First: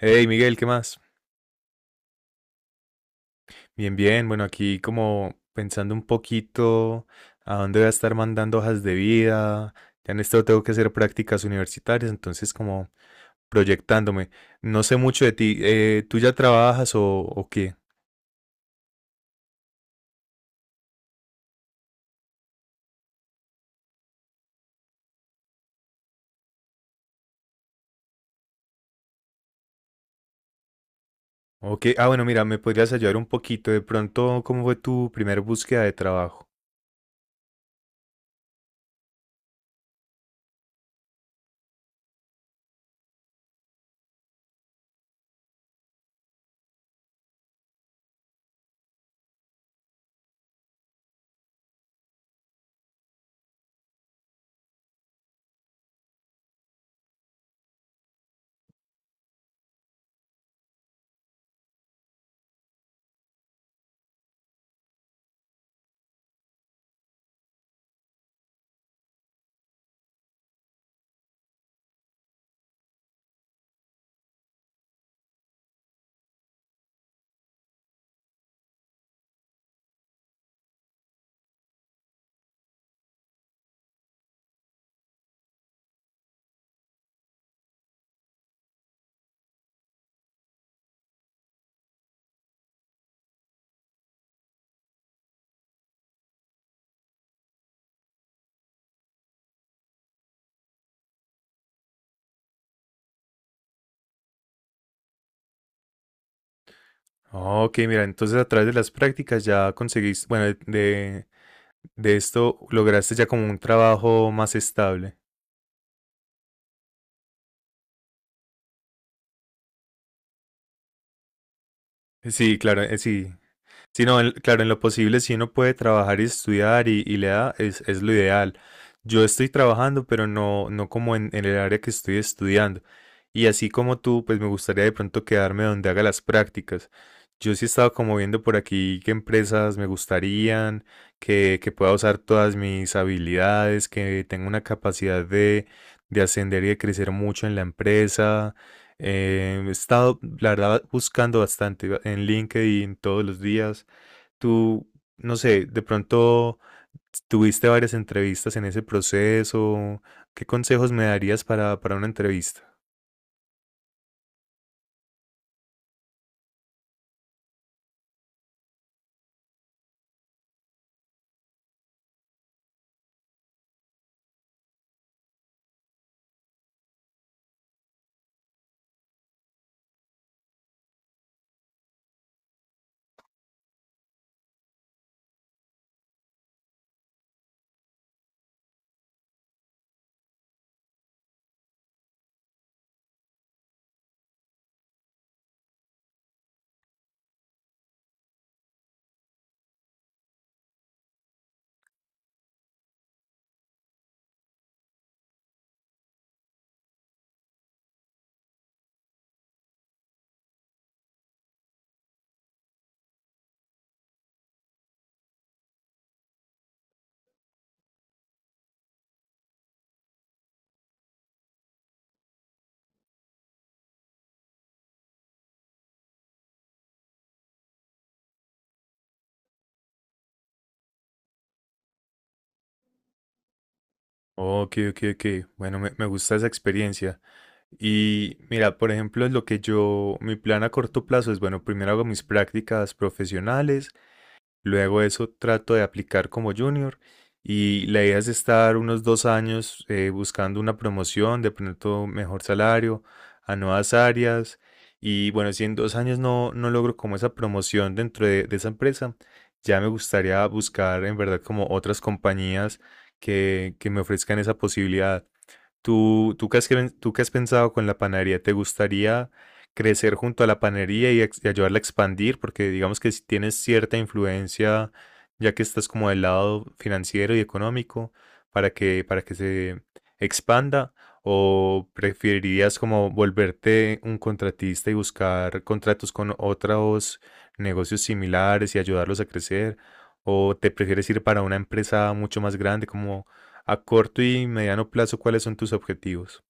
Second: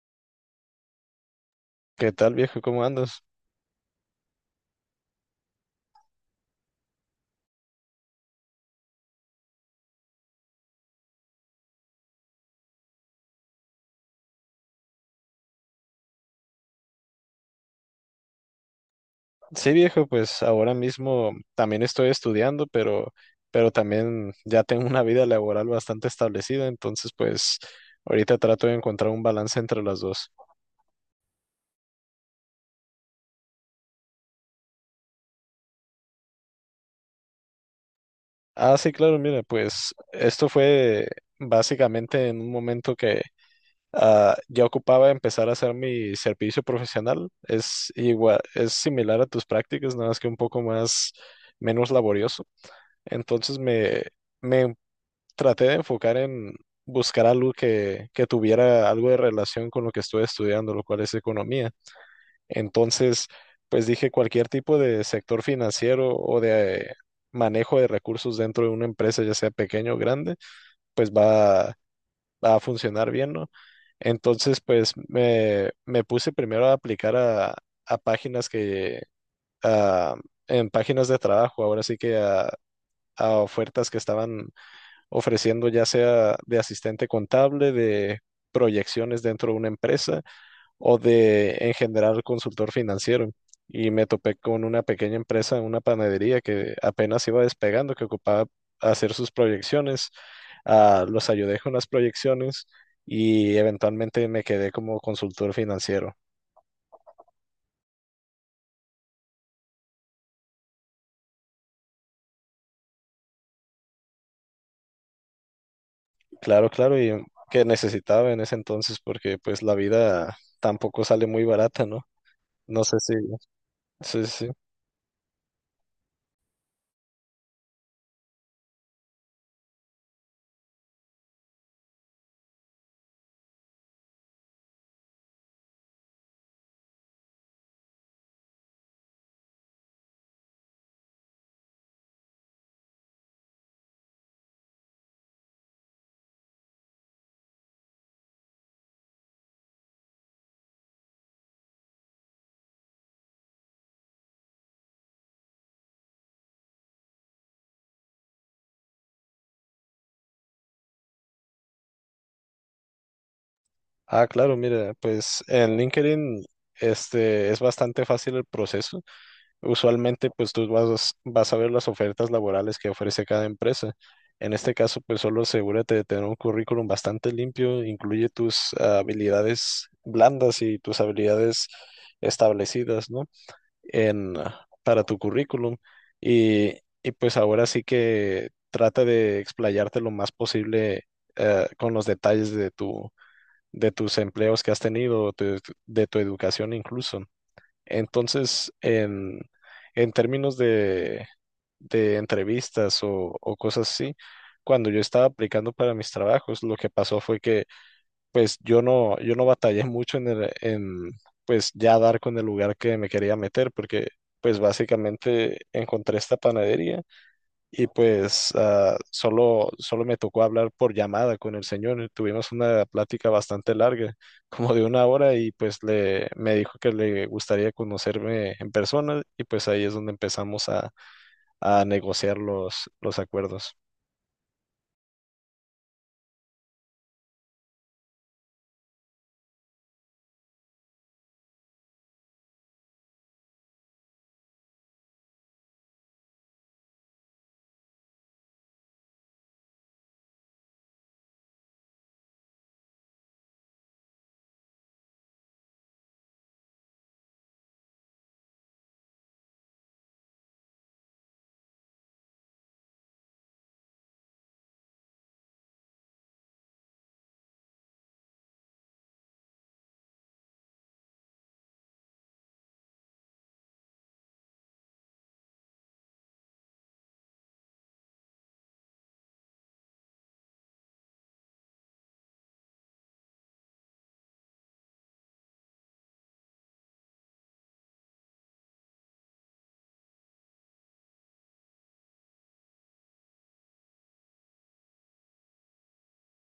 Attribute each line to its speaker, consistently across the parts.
Speaker 1: Hey Miguel, ¿qué más?
Speaker 2: ¿Qué tal, viejo? ¿Cómo andas?
Speaker 1: Bien, bien. Bueno, aquí como pensando un poquito a dónde voy a estar mandando hojas de vida. Ya en esto tengo que hacer prácticas universitarias, entonces como proyectándome. No sé mucho de ti. ¿Tú ya trabajas o qué?
Speaker 2: Sí, viejo, pues ahora mismo también estoy estudiando, pero también ya tengo una vida laboral bastante establecida, entonces pues ahorita trato de encontrar un balance entre las dos.
Speaker 1: ¿O qué? Ah, bueno, mira, me podrías ayudar un poquito. De pronto, ¿cómo fue tu primera búsqueda de trabajo?
Speaker 2: Ah, sí, claro, mira, pues esto fue básicamente en un momento que ya ocupaba empezar a hacer mi servicio profesional. Es igual, es similar a tus prácticas, nada más que un poco más menos laborioso. Entonces me traté de enfocar en buscar algo que tuviera algo de relación con lo que estuve estudiando, lo cual es economía. Entonces, pues dije cualquier tipo de sector financiero o de manejo de recursos dentro de una empresa, ya sea pequeño o grande, pues va a funcionar bien, ¿no? Entonces, pues me puse primero a aplicar a a- en páginas de trabajo, ahora sí que a ofertas que estaban ofreciendo ya sea de asistente contable, de proyecciones dentro de una empresa o de en general consultor financiero. Y me topé con una pequeña empresa, una panadería que apenas iba despegando, que ocupaba hacer sus proyecciones. Ah, los ayudé con las proyecciones y eventualmente me quedé como consultor financiero.
Speaker 1: Ah, ok, mira, entonces a través de las prácticas ya conseguiste, bueno, de esto lograste ya como un trabajo más estable.
Speaker 2: Claro, claro, y que necesitaba en ese entonces porque pues la vida tampoco sale muy barata, ¿no?
Speaker 1: Sí,
Speaker 2: No
Speaker 1: claro,
Speaker 2: sé si,
Speaker 1: sí. Sí, no,
Speaker 2: sí,
Speaker 1: en-
Speaker 2: sí.
Speaker 1: claro, en lo posible, si uno puede trabajar y estudiar y le da, es lo ideal. Yo estoy trabajando, pero no, no como en el área que estoy estudiando. Y así como tú, pues me gustaría de pronto quedarme donde haga las prácticas. Yo sí he estado como viendo por aquí qué empresas me gustarían, que pueda usar todas mis habilidades, que tenga una capacidad de ascender y de crecer mucho en la empresa. He estado, la verdad, buscando bastante en LinkedIn todos los días. Tú, no sé, de pronto tuviste varias entrevistas en ese proceso. ¿Qué consejos me darías para una entrevista?
Speaker 2: Ah, claro, mira, pues en LinkedIn este, es bastante fácil el proceso. Usualmente, pues tú vas, vas a ver las ofertas laborales que ofrece cada empresa. En este caso, pues solo asegúrate de tener un currículum bastante limpio, incluye tus habilidades blandas y tus habilidades establecidas, ¿no? En, para tu currículum. Y, y pues ahora sí que trata de explayarte lo más posible con los detalles de tus empleos que has tenido, de tu educación incluso. Entonces, en términos de entrevistas o cosas así, cuando yo estaba aplicando para mis trabajos, lo que pasó fue que pues yo no batallé mucho en pues ya dar con el lugar que me quería meter, porque pues básicamente encontré esta panadería y pues solo me tocó hablar por llamada con el señor. Tuvimos una plática bastante larga, como de una hora, y pues me dijo que le gustaría conocerme en persona y pues ahí es donde empezamos a negociar los acuerdos.
Speaker 1: Ok, ok, ok. Bueno, me gusta esa experiencia. Y mira, por ejemplo, lo que yo, mi plan a corto plazo es, bueno, primero hago mis prácticas profesionales. Luego eso trato de aplicar como junior y la idea es estar unos 2 años buscando una promoción, de pronto mejor salario, a nuevas áreas. Y bueno, si en 2 años no, no logro como esa promoción dentro de esa empresa, ya me gustaría buscar en verdad como otras compañías que me ofrezcan esa posibilidad. ¿Tú, tú qué has, cre- tú qué has pensado con la panadería? ¿Te gustaría crecer junto a la panadería y, ex- y ayudarla a expandir? Porque digamos que si tienes cierta influencia, ya que estás como del lado financiero y económico, para que se expanda, ¿o preferirías como volverte un contratista y buscar contratos con otros negocios similares y ayudarlos a crecer? ¿O te prefieres ir para una empresa mucho más grande como... A corto y mediano plazo, ¿cuáles son tus objetivos?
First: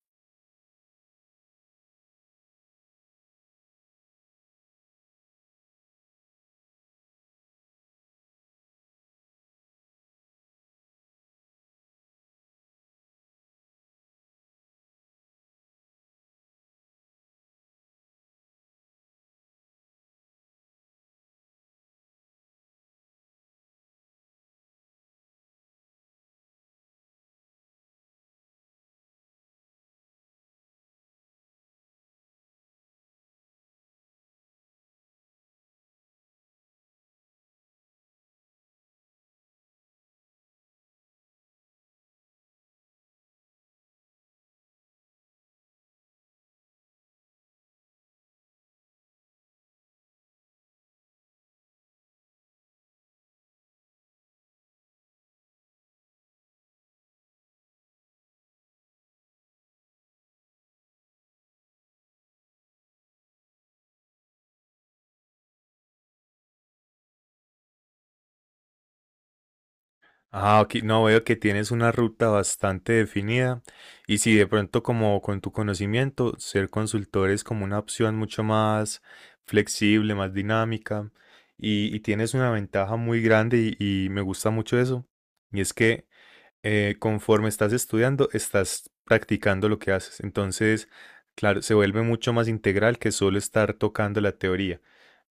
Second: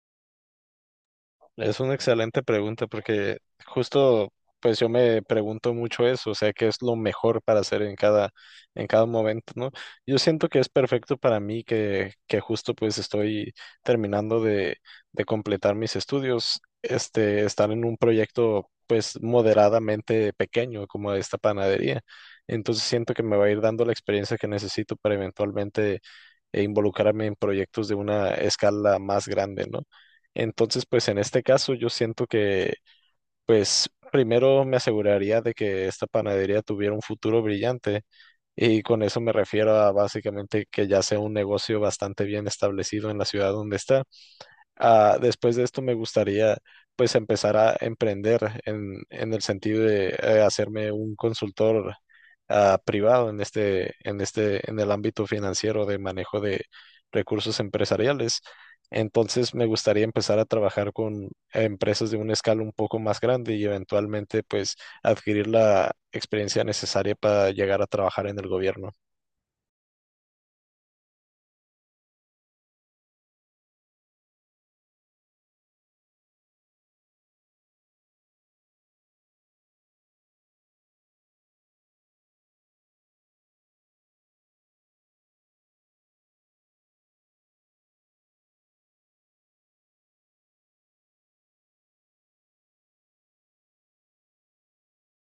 Speaker 2: Es una excelente pregunta porque justo pues yo me pregunto mucho eso, o sea, qué es lo mejor para hacer en cada momento, ¿no? Yo siento que es perfecto para mí que justo pues estoy terminando de completar mis estudios, este estar en un proyecto pues moderadamente pequeño como esta panadería. Entonces siento que me va a ir dando la experiencia que necesito para eventualmente involucrarme en proyectos de una escala más grande, ¿no? Entonces, pues en este caso yo siento que, pues primero me aseguraría de que esta panadería tuviera un futuro brillante y con eso me refiero a básicamente que ya sea un negocio bastante bien establecido en la ciudad donde está. Ah, después de esto me gustaría pues empezar a emprender en el sentido de hacerme un consultor privado en el ámbito financiero de manejo de recursos empresariales. Entonces me gustaría empezar a trabajar con empresas de una escala un poco más grande y eventualmente pues adquirir la experiencia necesaria para llegar a trabajar en el gobierno.
Speaker 1: Ah, ok, no veo que tienes una ruta bastante definida y si de pronto como con tu conocimiento, ser consultor es como una opción mucho más flexible, más dinámica y tienes una ventaja muy grande y me gusta mucho eso. Y es que conforme estás estudiando, estás practicando lo que haces. Entonces, claro, se vuelve mucho más integral que solo estar tocando la teoría.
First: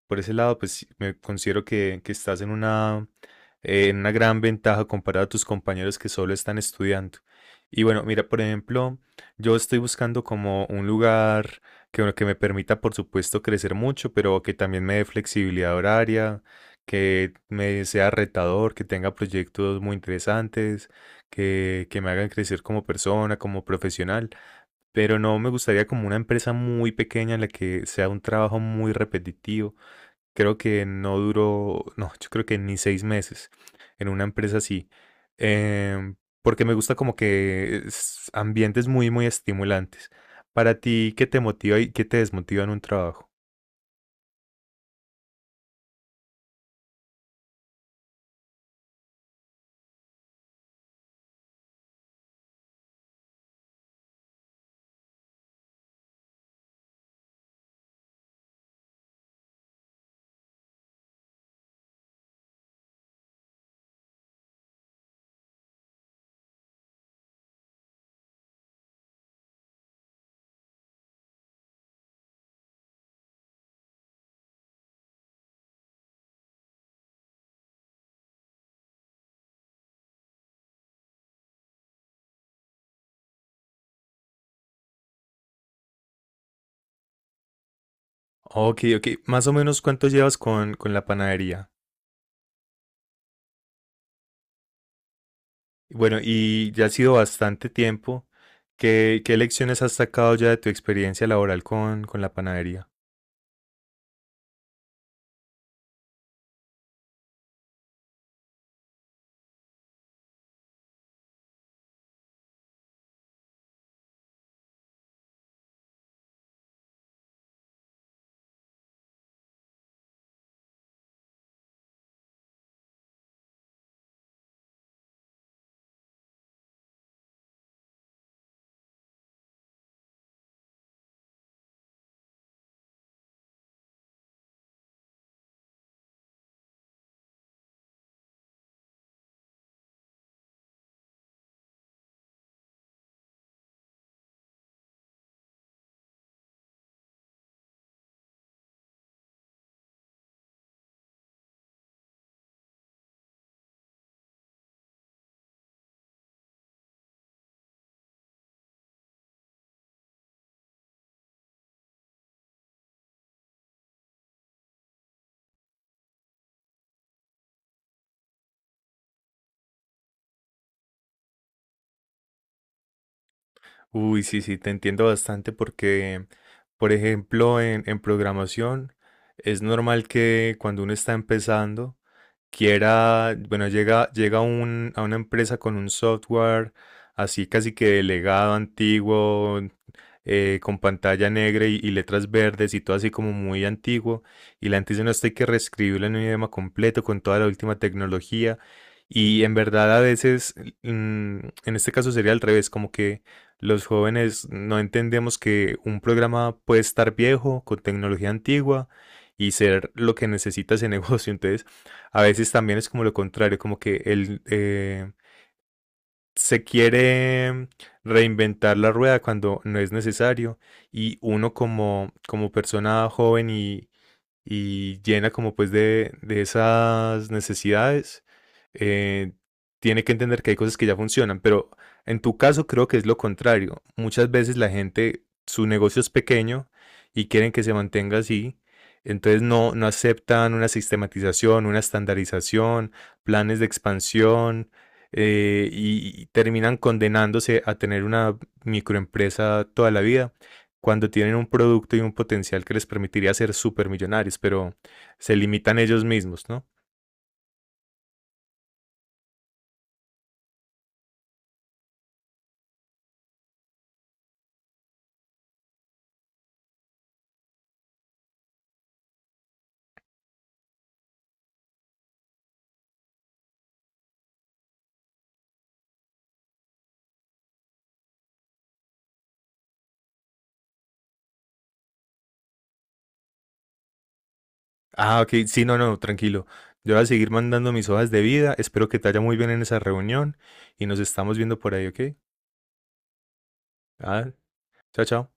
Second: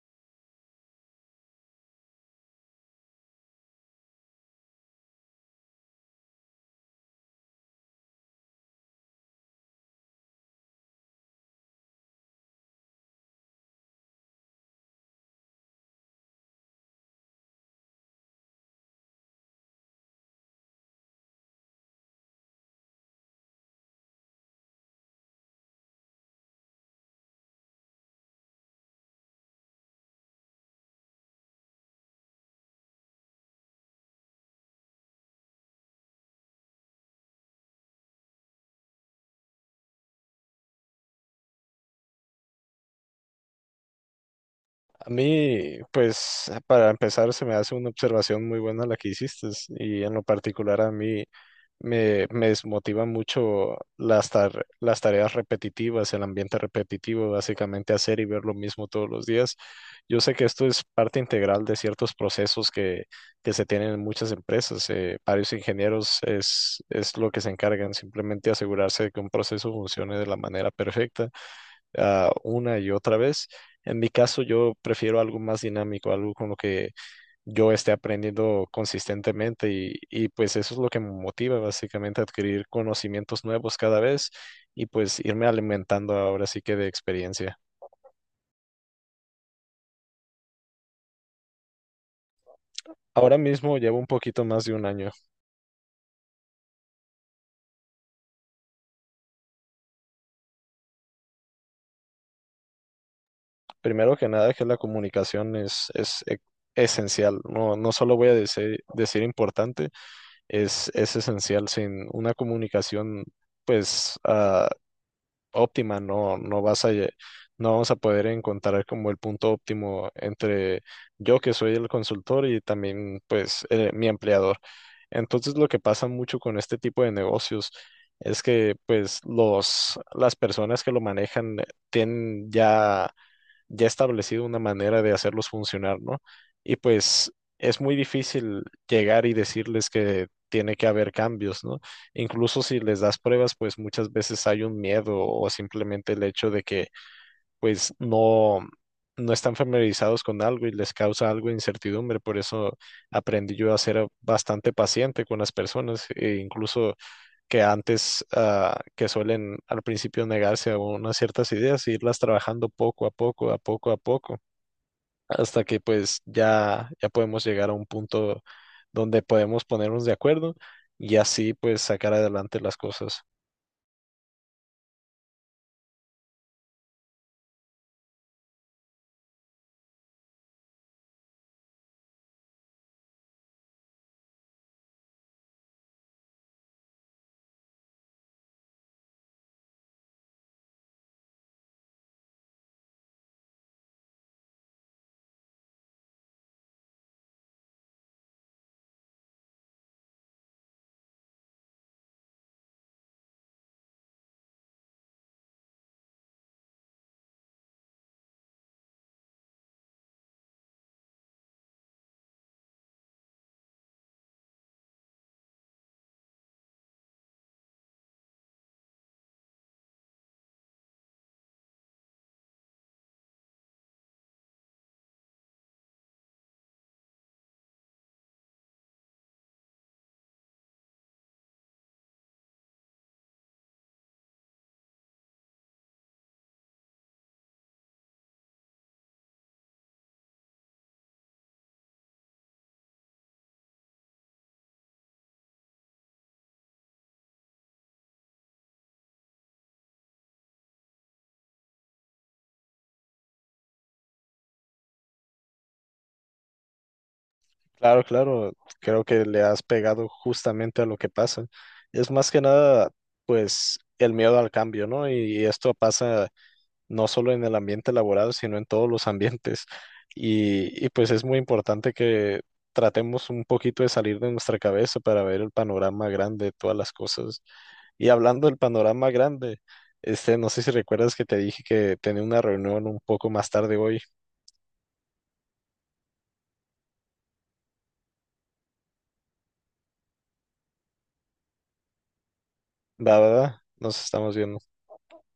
Speaker 1: Por ese lado, pues sí, me considero que estás en una gran ventaja comparado a tus compañeros que solo están estudiando. Y bueno, mira, por ejemplo, yo estoy buscando como un lugar que, bueno, que me permita, por supuesto, crecer mucho, pero que también me dé flexibilidad horaria, que me sea retador, que tenga proyectos muy interesantes, que me hagan crecer como persona, como profesional. Pero no me gustaría como una empresa muy pequeña en la que sea un trabajo muy repetitivo. Creo que no duró, no, yo creo que ni 6 meses en una empresa así, em, porque me gusta como que es ambientes muy, muy estimulantes. Para ti, ¿qué te motiva y qué te desmotiva en un trabajo?
Speaker 2: A mí, pues, para empezar, se me hace una observación muy buena la que hiciste y en lo particular a mí me desmotiva mucho las tareas repetitivas, el ambiente repetitivo, básicamente hacer y ver lo mismo todos los días. Yo sé que esto es parte integral de ciertos procesos que se tienen en muchas empresas. Varios ingenieros es lo que se encargan, simplemente asegurarse de que un proceso funcione de la manera perfecta una y otra vez. En mi caso, yo prefiero algo más dinámico, algo con lo que yo esté aprendiendo consistentemente y pues eso es lo que me motiva básicamente a adquirir conocimientos nuevos cada vez y pues irme alimentando ahora sí que de experiencia.
Speaker 1: Ok, ok. Más o menos cuánto llevas con la panadería.
Speaker 2: Ahora mismo llevo un poquito más de un año.
Speaker 1: Bueno, y ya ha sido bastante tiempo. ¿Qué, qué lecciones has sacado ya de tu experiencia laboral con la panadería?
Speaker 2: Primero que nada, que la comunicación es esencial. No, no solo voy a decir, importante, es esencial. Sin una comunicación, pues, óptima, no vas a, no vamos a poder encontrar como el punto óptimo entre yo que soy el consultor y también pues mi empleador. Entonces lo que pasa mucho con este tipo de negocios es que pues las personas que lo manejan tienen ya establecido una manera de hacerlos funcionar, ¿no? Y pues es muy difícil llegar y decirles que tiene que haber cambios, ¿no? Incluso si les das pruebas, pues muchas veces hay un miedo o simplemente el hecho de que pues no están familiarizados con algo y les causa algo de incertidumbre, por eso aprendí yo a ser bastante paciente con las personas e incluso que antes, que suelen al principio negarse a unas ciertas ideas, e irlas trabajando poco a poco, a poco a poco, hasta que pues ya podemos llegar a un punto donde podemos ponernos de acuerdo y así pues sacar adelante las cosas.
Speaker 1: Uy, sí, sí, te entiendo bastante porque, por ejemplo, en programación es normal que cuando uno está empezando, quiera, bueno, llega, llega a un- a una empresa con un software así casi que delegado, antiguo, con pantalla negra y letras verdes y todo así como muy antiguo. Y la gente dice, no, esto hay que reescribirlo en un idioma completo con toda la última tecnología. Y en verdad a veces, mm, en este caso sería al revés, como que los jóvenes no entendemos que un programa puede estar viejo, con tecnología antigua y ser lo que necesita ese negocio. Entonces, a veces también es como lo contrario, como que él se quiere reinventar la rueda cuando no es necesario y uno como, como persona joven y llena como pues de esas necesidades, eh, tiene que entender que hay cosas que ya funcionan, pero en tu caso creo que es lo contrario. Muchas veces la gente, su negocio es pequeño y quieren que se mantenga así, entonces no, no aceptan una sistematización, una estandarización, planes de expansión y terminan condenándose a tener una microempresa toda la vida cuando tienen un producto y un potencial que les permitiría ser supermillonarios, pero se limitan ellos mismos, ¿no?
Speaker 2: Claro, claro, creo que le has pegado justamente a lo que pasa. Es más que nada pues el miedo al cambio, ¿no? Y esto pasa no solo en el ambiente laboral, sino en todos los ambientes. Y pues es muy importante que tratemos un poquito de salir de nuestra cabeza para ver el panorama grande de todas las cosas. Y hablando del panorama grande, este, no sé si recuerdas que te dije que tenía una reunión un poco más tarde hoy.
Speaker 1: Ah, ok, sí, no, no, tranquilo. Yo voy a seguir mandando mis hojas de vida. Espero que te vaya muy bien en esa reunión y nos estamos viendo por ahí, ¿ok?
Speaker 2: Va, va, va, nos
Speaker 1: Ah,
Speaker 2: estamos viendo.
Speaker 1: chao, chao.